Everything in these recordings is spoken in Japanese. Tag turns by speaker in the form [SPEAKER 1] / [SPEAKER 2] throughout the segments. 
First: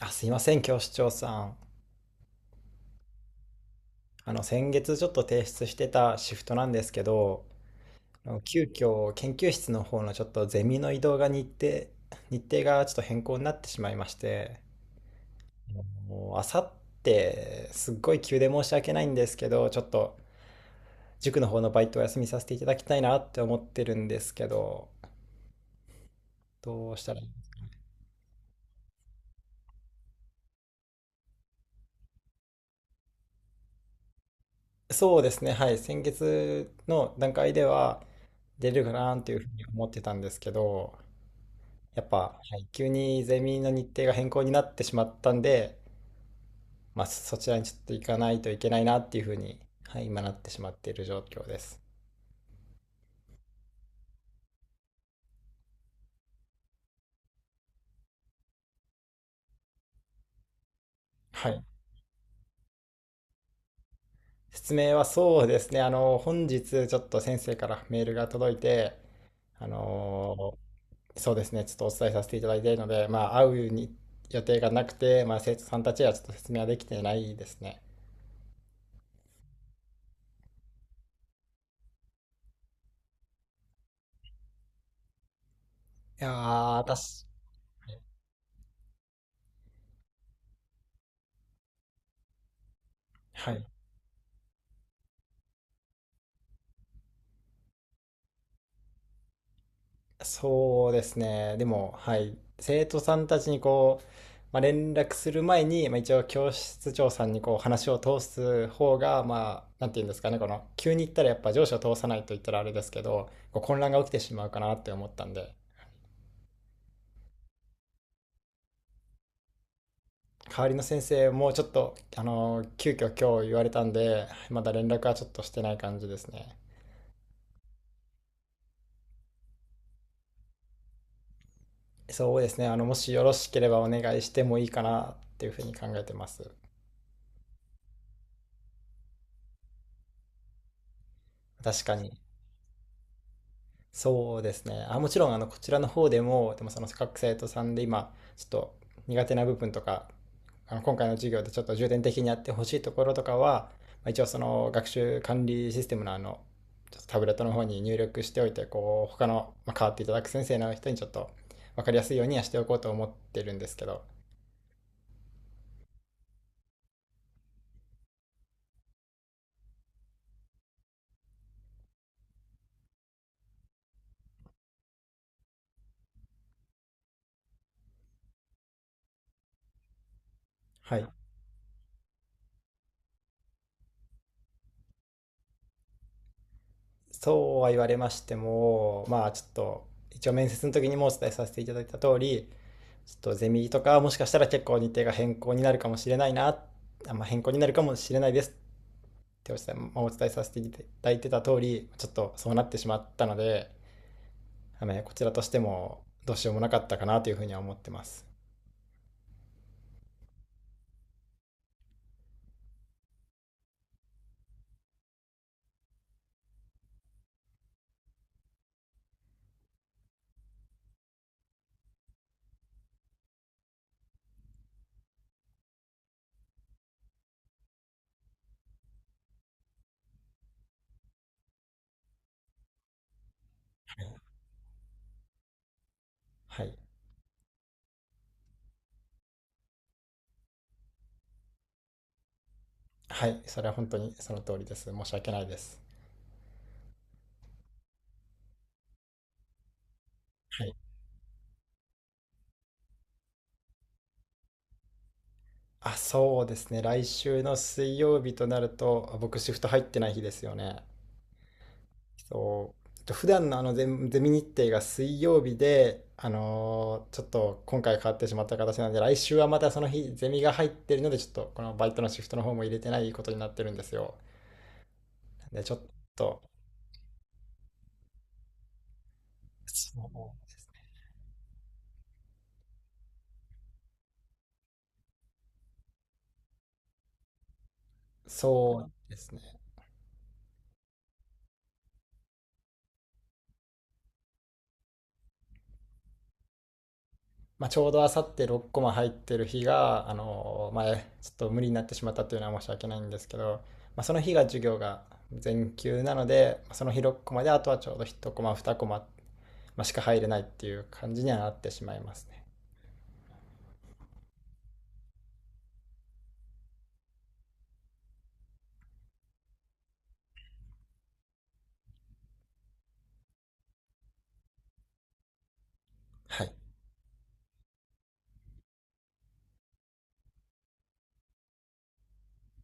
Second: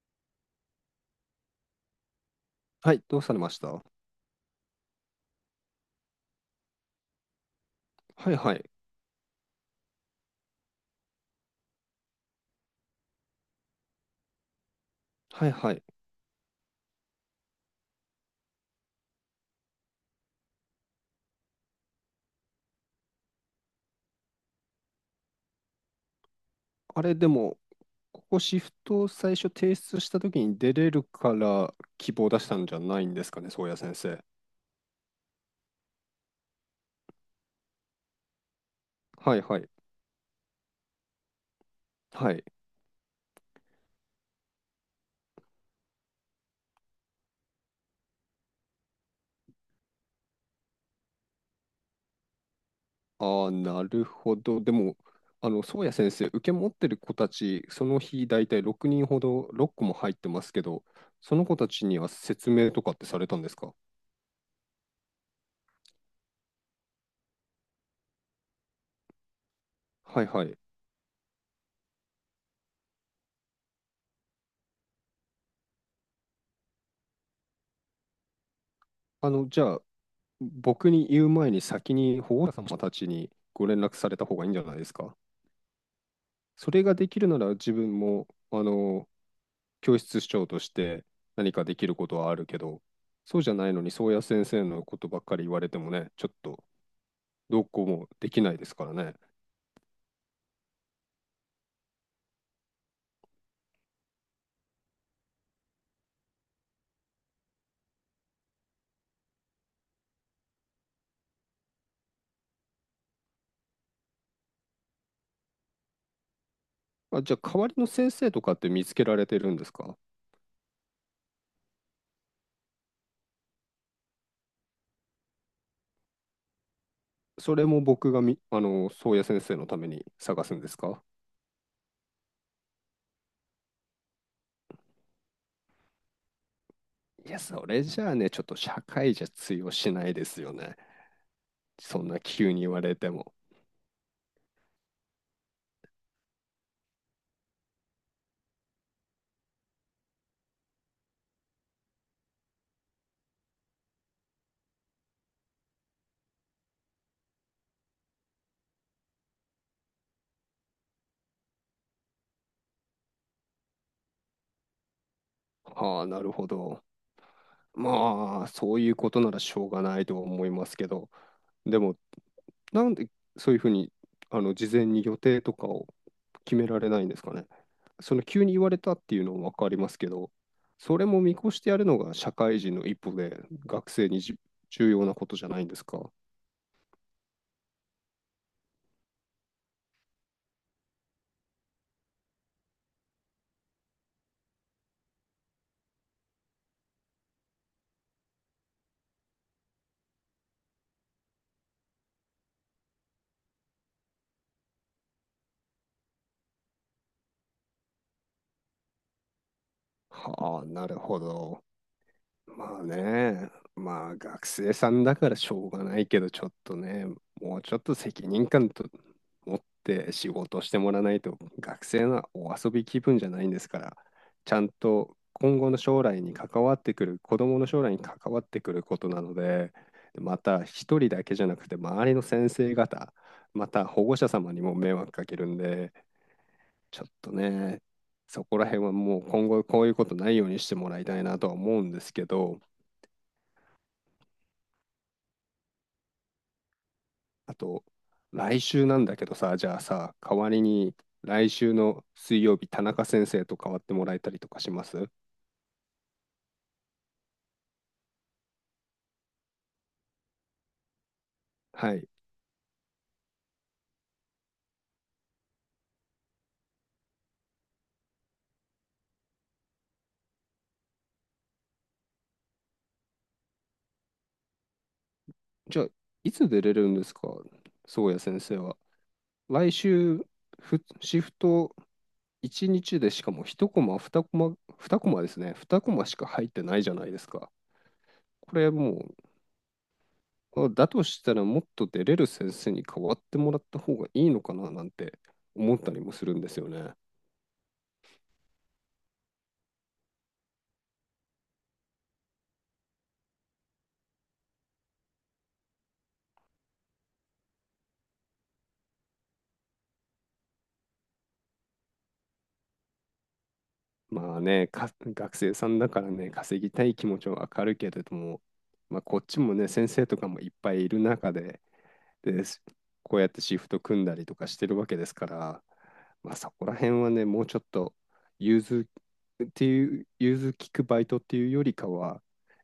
[SPEAKER 1] あ、すいません、教師長さん。
[SPEAKER 2] はい、どうされました。は
[SPEAKER 1] あの、先月ちょっと提出してたシフトなんですけど、あ
[SPEAKER 2] い
[SPEAKER 1] の
[SPEAKER 2] は
[SPEAKER 1] 急
[SPEAKER 2] い。
[SPEAKER 1] 遽研究室の方のちょっとゼミの移動が日程がちょっと変更になってしまいまして、
[SPEAKER 2] はいはい。
[SPEAKER 1] もうあさってすっごい急で申し訳ないんですけど、ちょっと塾の方のバイトを休みさせていただきたいなって思ってるんですけど、どう
[SPEAKER 2] あ
[SPEAKER 1] した
[SPEAKER 2] れ、
[SPEAKER 1] らい
[SPEAKER 2] で
[SPEAKER 1] い？
[SPEAKER 2] も、ここシフトを最初提出した時に出れるから希望出したんじゃないんですかね、宗谷先生。
[SPEAKER 1] そうですね、はい、先月の段階では出れるかなってい
[SPEAKER 2] は
[SPEAKER 1] うふ
[SPEAKER 2] い
[SPEAKER 1] う
[SPEAKER 2] は
[SPEAKER 1] に
[SPEAKER 2] い。
[SPEAKER 1] 思ってたんですけど、やっぱ、
[SPEAKER 2] は
[SPEAKER 1] は
[SPEAKER 2] い。
[SPEAKER 1] い、急にゼミの日程が変更になってしまったんで、まあ、そちらにちょっと行かないといけないなっていうふうに、はい、今なってしまっている状況です。
[SPEAKER 2] ああ、なるほど。でも、宗谷先生、受け持ってる子たち、その日大体6人ほど、6個も入ってますけど、その
[SPEAKER 1] は
[SPEAKER 2] 子
[SPEAKER 1] い。
[SPEAKER 2] たちには説明とかってされたんですか？
[SPEAKER 1] 説明はそうですね。あの、本日ちょっと先生からメールが届いて、あ
[SPEAKER 2] はいは
[SPEAKER 1] の
[SPEAKER 2] い。
[SPEAKER 1] そうですね、ちょっとお伝えさせていただいているので、まあ、会うに予定がなくて、まあ、生徒さんたちはちょっと説明はできてないですね。
[SPEAKER 2] じゃあ、僕に言う前に先に保護者様たちにご連絡された方がいいんじゃないですか？
[SPEAKER 1] いや
[SPEAKER 2] そ
[SPEAKER 1] ー、
[SPEAKER 2] れができ
[SPEAKER 1] 私、
[SPEAKER 2] るなら自分も、教室長として何かできることはあるけど、そうじ
[SPEAKER 1] は
[SPEAKER 2] ゃ
[SPEAKER 1] い。
[SPEAKER 2] ないのに、宗谷先生のことばっかり言われてもね、ちょっとどうこうもできないですからね。
[SPEAKER 1] そうですね。でも、はい。生徒さんたちにこう、まあ、連絡する前に、まあ、一応教室長さんにこう話を通す方が、まあ、なんて言うんですかね、この、急に行ったらやっぱ上司を通さないと言ったらあれですけど、こう混乱が起きてしまうかなって思ったんで。
[SPEAKER 2] あ、じゃあ、代わりの先生とかって見つけられてるんですか？
[SPEAKER 1] 代わりの先生もちょっと、あの、急遽今日言われたんで、まだ連絡はちょっとしてない感じですね。
[SPEAKER 2] それも僕がみ、あの、宗谷先生のために探すんですか？
[SPEAKER 1] そうですね。あの、もしよろしければお願いしてもいいかなっていうふうに考えてます。
[SPEAKER 2] いや、それじゃあね、ちょっと社会じゃ通用しないですよね。
[SPEAKER 1] 確か
[SPEAKER 2] そん
[SPEAKER 1] に。
[SPEAKER 2] な急に言われても。
[SPEAKER 1] そうですね。あ、もちろん、あの、こちらの方でも、でもその各生徒さんで今、ちょっと苦手な部分とか、あの、今回の授業でちょっと重点的にやってほしいところとかは、まあ、一応その学習管理システムのあの、ちょっとタブレットの方に入力しておいて、こう、他の、まあ、変わっていただく先生の人にちょっと分かりやすいようにはしておこうと思ってるんですけど。
[SPEAKER 2] ああ、なるほど。まあ、そういうことならしょうがないとは思いますけど、でも、なんでそういうふうに、事前に予定とかを決められないんですかね。その急に言われたっていうのもわかりますけど、そ
[SPEAKER 1] は
[SPEAKER 2] れ
[SPEAKER 1] い。
[SPEAKER 2] も見越してやるのが社会人の一歩で、学生に重要なことじゃないんですか。
[SPEAKER 1] そうは言われましても、まあちょっと、一応面接の時にもお伝えさせていただいた通り、ちょっとゼミとかもしかしたら結構日程が変更になるかもしれないですってお伝え,、まあ、お伝えさせていただいてた通り、ちょっとそうなってしまったので、あのねこちらとしてもどうしようもなかったかなというふうには思ってます。
[SPEAKER 2] はあ、なるほど。まあね、まあ学生さんだからしょうがないけど、ちょっとね、もうちょっと責任感と持って仕事してもらわないと、学生のお遊び気分じゃないんですから、ちゃんと今後の将来に関わってくる、子供の将来に関わってくることなので、また一人だけじゃなくて、周りの先生方、また保護者様にも迷惑かけるんで、
[SPEAKER 1] はい。
[SPEAKER 2] ちょっとね、そこら辺はもう今後こういうことないようにしてもらいたいなとは思うんですけど、
[SPEAKER 1] はい。それは本当にその通りです。申し訳ないです。
[SPEAKER 2] あと、来週なんだけどさ、じゃあさ、代わり
[SPEAKER 1] はい。
[SPEAKER 2] に来週の水曜日、田中先生と代わってもらえたりとかします？
[SPEAKER 1] あ、そうですね。来週の水曜日となると、僕シフト入ってない日ですよね。
[SPEAKER 2] はい。
[SPEAKER 1] そうと普段のあのゼミ日程が水曜日で、ちょっと今回変わってしまった形なので、来週はまたその日ゼミが入ってるので、ちょっとこのバイトのシフトの方も入れてないことになってるんですよ。でちょ
[SPEAKER 2] じ
[SPEAKER 1] っ
[SPEAKER 2] ゃあ、い
[SPEAKER 1] と、
[SPEAKER 2] つ出れるんですか、宗谷先生は？来
[SPEAKER 1] そ
[SPEAKER 2] 週、
[SPEAKER 1] う
[SPEAKER 2] シフト1日でしかも1コマ、2コマ、2コマですね。2コマしか入ってないじゃないですか。これ
[SPEAKER 1] そう
[SPEAKER 2] も
[SPEAKER 1] ですね。
[SPEAKER 2] だとしたらもっと出れる先生に代わってもらった方がいいのかななんて思ったりもするんですよね。
[SPEAKER 1] まあ、ちょうどあさって6コマ入ってる日が、前、ちょっと無理になってしまったというのは申し訳ないんですけど、まあ、その日が授業が全休なので、その日6コマで、あとはちょうど1コマ、2コマ、まあ、しか入れないっていう感じにはなってしまいますね。
[SPEAKER 2] まあね、学生さんだからね、稼ぎたい気持ちはわかるけれども、まあ、こっちもね、先生とかもいっぱいいる中で、で、こうやってシフト組んだりとかしてるわけですから、まあ、
[SPEAKER 1] は
[SPEAKER 2] そ
[SPEAKER 1] い。
[SPEAKER 2] こら辺はね、もうちょっと融通融通聞くバイトっていうよりかは、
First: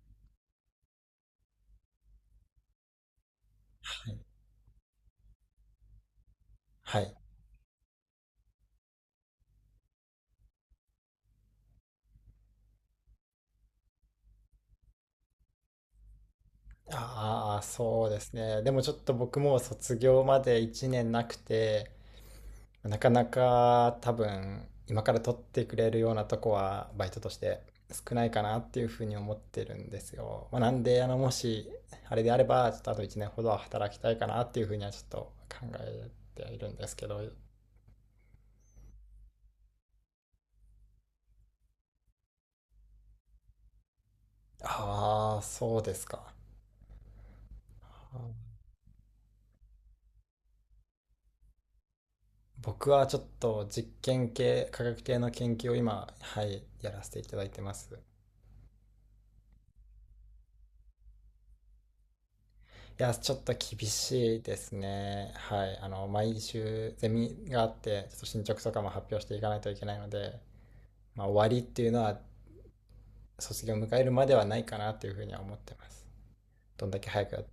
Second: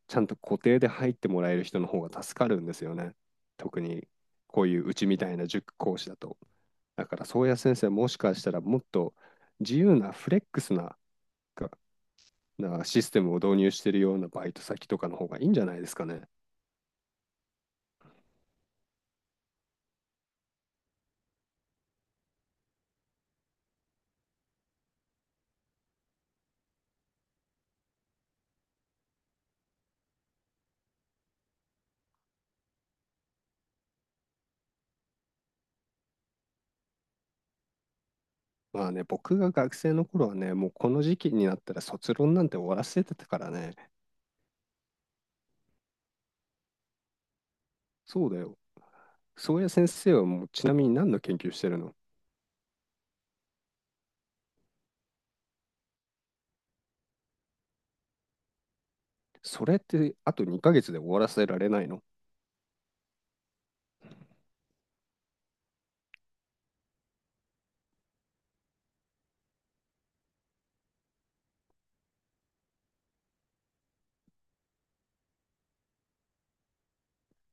[SPEAKER 2] ちゃんと固定で入ってもらえる人の方が助かるんですよね。特に
[SPEAKER 1] はい。
[SPEAKER 2] こういううちみたいな塾講師だと。
[SPEAKER 1] は
[SPEAKER 2] だ
[SPEAKER 1] い。
[SPEAKER 2] から、宗谷先生、もしかしたらもっと自由なフレックスなシステムを導入してるようなバイト先とかの方がいいんじゃないですかね。
[SPEAKER 1] ああ、そうですね。でもちょっと僕も卒業まで1年なくて、なかなか多分今から取ってくれるようなとこはバイトとして少ないかなっていうふうに思ってるんですよ。まあ、なんで、あの、もしあれであれば、ちょっとあと1年ほどは働きたいかなっていうふうにはちょっと考えているんですけど。
[SPEAKER 2] まあね、僕が学生の頃はね、もうこの時期になったら卒論なんて終わらせてたからね。
[SPEAKER 1] ああ、そうですか。
[SPEAKER 2] そうだよ。そうや先生はもうちなみに何の研究してるの？
[SPEAKER 1] 僕はちょっと実験系、科学系の研究を今、はい、やらせていただいてます。
[SPEAKER 2] それってあと2ヶ月で終わらせられないの？
[SPEAKER 1] いや、ちょっと厳しいですね。はい。あの、毎週ゼミがあって、ちょっと進捗とかも発表していかないといけないので、まあ、終わりっていうのは卒業を迎えるまではないかなというふうには思ってます。どんだけ早くやいっ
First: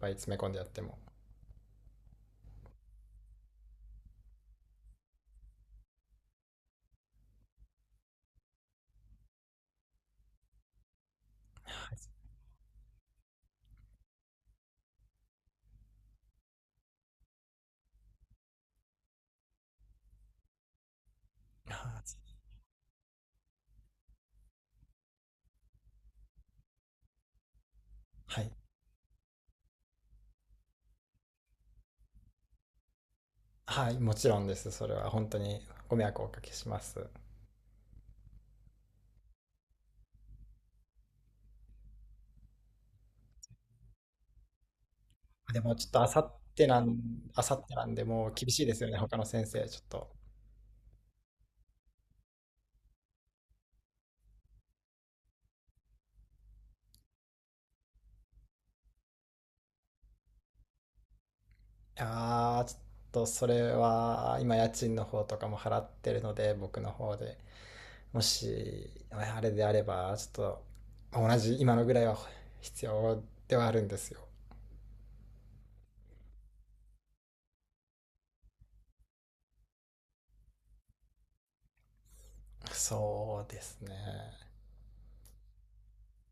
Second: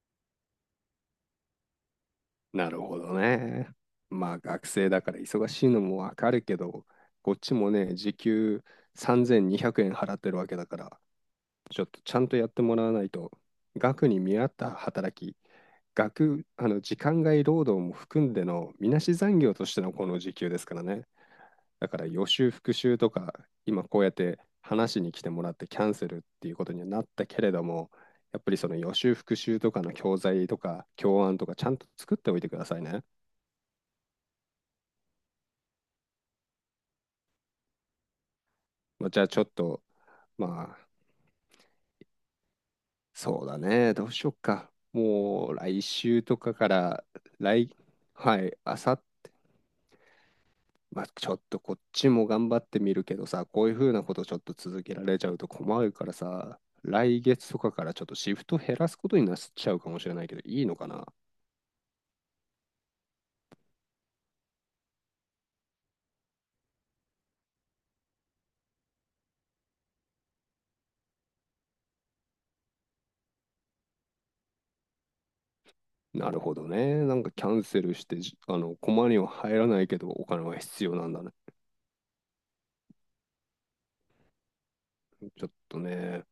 [SPEAKER 1] ぱい詰め込んでやっても。
[SPEAKER 2] なるほどね。まあ学生だから忙しいのもわかるけど、こっちもね、時給3200円払ってるわけだから、ちょっとちゃんとやってもらわないと、額に見合った働き、額、時間外労働も含んでのみなし残業としてのこの時給ですからね。
[SPEAKER 1] あ
[SPEAKER 2] だから予
[SPEAKER 1] ー、
[SPEAKER 2] 習復習とか、今こうやって話しに来てもらってキャンセルっていうことにはなったけれども、や
[SPEAKER 1] は
[SPEAKER 2] っ
[SPEAKER 1] い。
[SPEAKER 2] ぱりその予習復習とかの教材とか教案とかちゃんと作っておいてくださいね。
[SPEAKER 1] はい、もちろんです。それは本当にご迷惑をおかけします。
[SPEAKER 2] まあ、じゃあちょっと、まあ、そうだね、どうしよっか。もう
[SPEAKER 1] でも
[SPEAKER 2] 来
[SPEAKER 1] ちょっとあさ
[SPEAKER 2] 週
[SPEAKER 1] っ
[SPEAKER 2] とか
[SPEAKER 1] て
[SPEAKER 2] か
[SPEAKER 1] なん、
[SPEAKER 2] ら、
[SPEAKER 1] あさって
[SPEAKER 2] 来、
[SPEAKER 1] なんでもう
[SPEAKER 2] は
[SPEAKER 1] 厳
[SPEAKER 2] い、
[SPEAKER 1] しいで
[SPEAKER 2] あ
[SPEAKER 1] すよ
[SPEAKER 2] さ
[SPEAKER 1] ね、
[SPEAKER 2] っ
[SPEAKER 1] 他の先生、ちょっと。
[SPEAKER 2] まあ、ちょっとこっちも頑張ってみるけどさ、こういう風なことちょっと続けられちゃうと困るからさ、来月とかからちょっとシフト減らすことになっちゃうかもしれないけど、いいのかな？
[SPEAKER 1] いやー、ちょっとそれは今家賃の方とかも払ってるので、僕の方で。もし、あれであれば、ちょっとまあ同じ今のぐらいは必要ではあるんですよ。
[SPEAKER 2] なるほどね。なんかキャンセルして、じあの、駒には入らないけど、お金は必要なんだね。
[SPEAKER 1] そうですね。
[SPEAKER 2] ちょっとね、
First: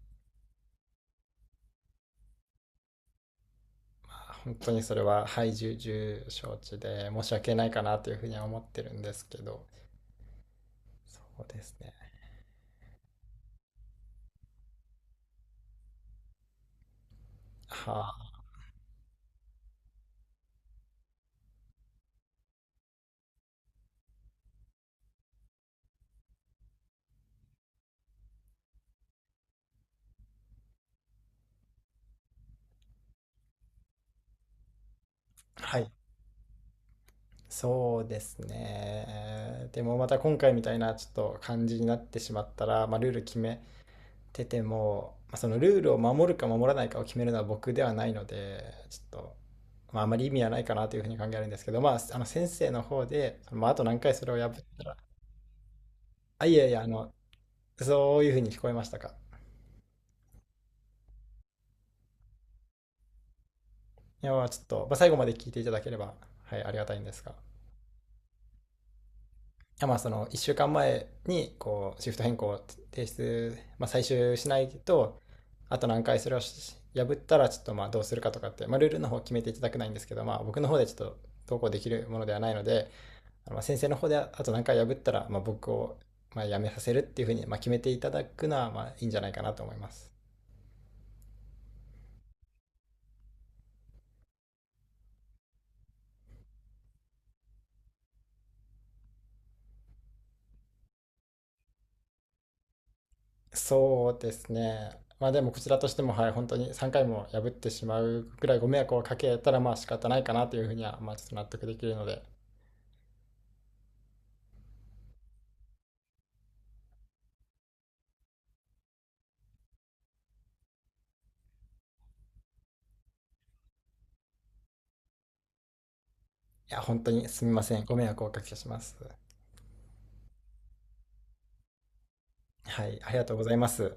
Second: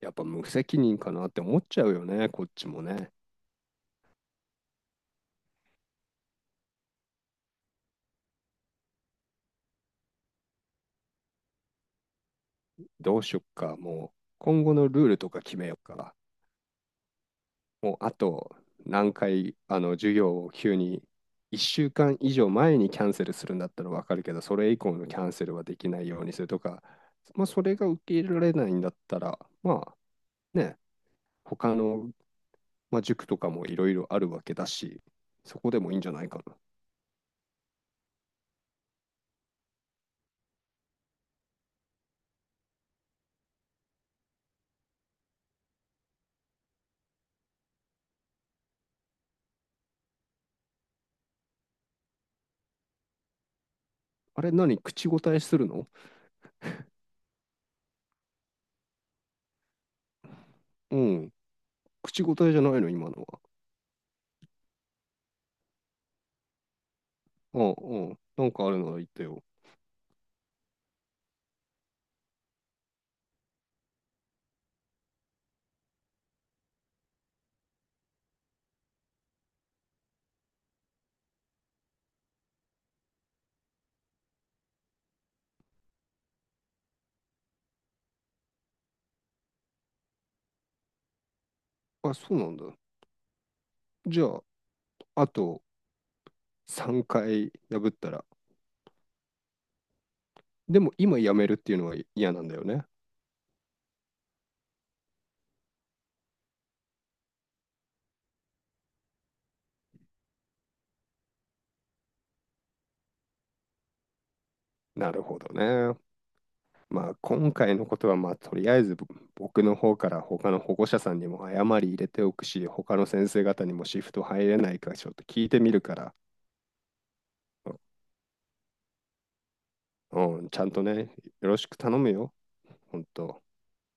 [SPEAKER 2] やっぱ無責任かなって思っちゃうよね、こっちもね。
[SPEAKER 1] 本当にそれは、はい、重々承知で申し訳ないかなというふうには思ってるんですけど、そうですね。
[SPEAKER 2] どうしよっか、もう。今後のルールとか決めよっか。もうあ
[SPEAKER 1] はあ、
[SPEAKER 2] と何回、授業を急に1週間以上前にキャンセルするんだったらわかるけど、それ以降のキャンセルはできないようにするとか、まあ、それが受け入れられないんだったら、まあね、他の、まあ、塾とかもいろいろあるわけだし、そこ
[SPEAKER 1] は
[SPEAKER 2] で
[SPEAKER 1] い。
[SPEAKER 2] もいいんじゃないかな。
[SPEAKER 1] そうですね。でもまた今回みたいなちょっと感じになってしまったら、まあ、ルール決めてても、まあ、そのルールを守るか守らないかを決めるのは僕ではないので、ちょっと、まあ、あまり意味はないかなというふうに考えるんですけど、まあ、あの先生の方で、まあ、あと何回それを
[SPEAKER 2] あ
[SPEAKER 1] 破
[SPEAKER 2] れ、
[SPEAKER 1] っ
[SPEAKER 2] 何、
[SPEAKER 1] たら。
[SPEAKER 2] 口答えするの？
[SPEAKER 1] あ、いやいや、あの、そういうふうに聞こえましたか？
[SPEAKER 2] うん、口答えじゃないの、今のは。
[SPEAKER 1] いや、まあちょっと、まあ、最後まで聞いていただければ、はい、ありがたいんですが。
[SPEAKER 2] うんうん、なんかあるなら言ってよ。
[SPEAKER 1] まあその1週間前にこうシフト変更を提出、まあ、最終しないとあと何回それを破ったらちょっとまあどうするかとかって、まあ、ルールの方決めていただくないんですけど、まあ、僕の方でちょっと投稿できるものではないので、まあ、先生の方であと何回破ったらまあ僕をまあ辞めさせるっていうふうにまあ決めていただくのはまあいいんじゃないかなと思います。
[SPEAKER 2] あ、そうなんだ。じゃあ、あと3回破ったら、でも今辞めるっていうのは嫌なんだよね。
[SPEAKER 1] そうですね。まあでもこちらとしてもはい本当に3回も破ってしまうくらいご迷惑をかけたらまあ仕方ないかなというふうにはまあちょっと納得できるので。
[SPEAKER 2] なるほどね。まあ今回のことはまあとりあえず僕の方から他の保護者さんにも謝り入れておくし、他の先生方にもシフト入れないかちょっと聞いてみるから、
[SPEAKER 1] いや、本当にすみません。ご迷惑をおかけします。
[SPEAKER 2] うん、うん、ちゃんとね、よろしく頼むよ。
[SPEAKER 1] はい、
[SPEAKER 2] 本
[SPEAKER 1] ありがとうご
[SPEAKER 2] 当。
[SPEAKER 1] ざいます。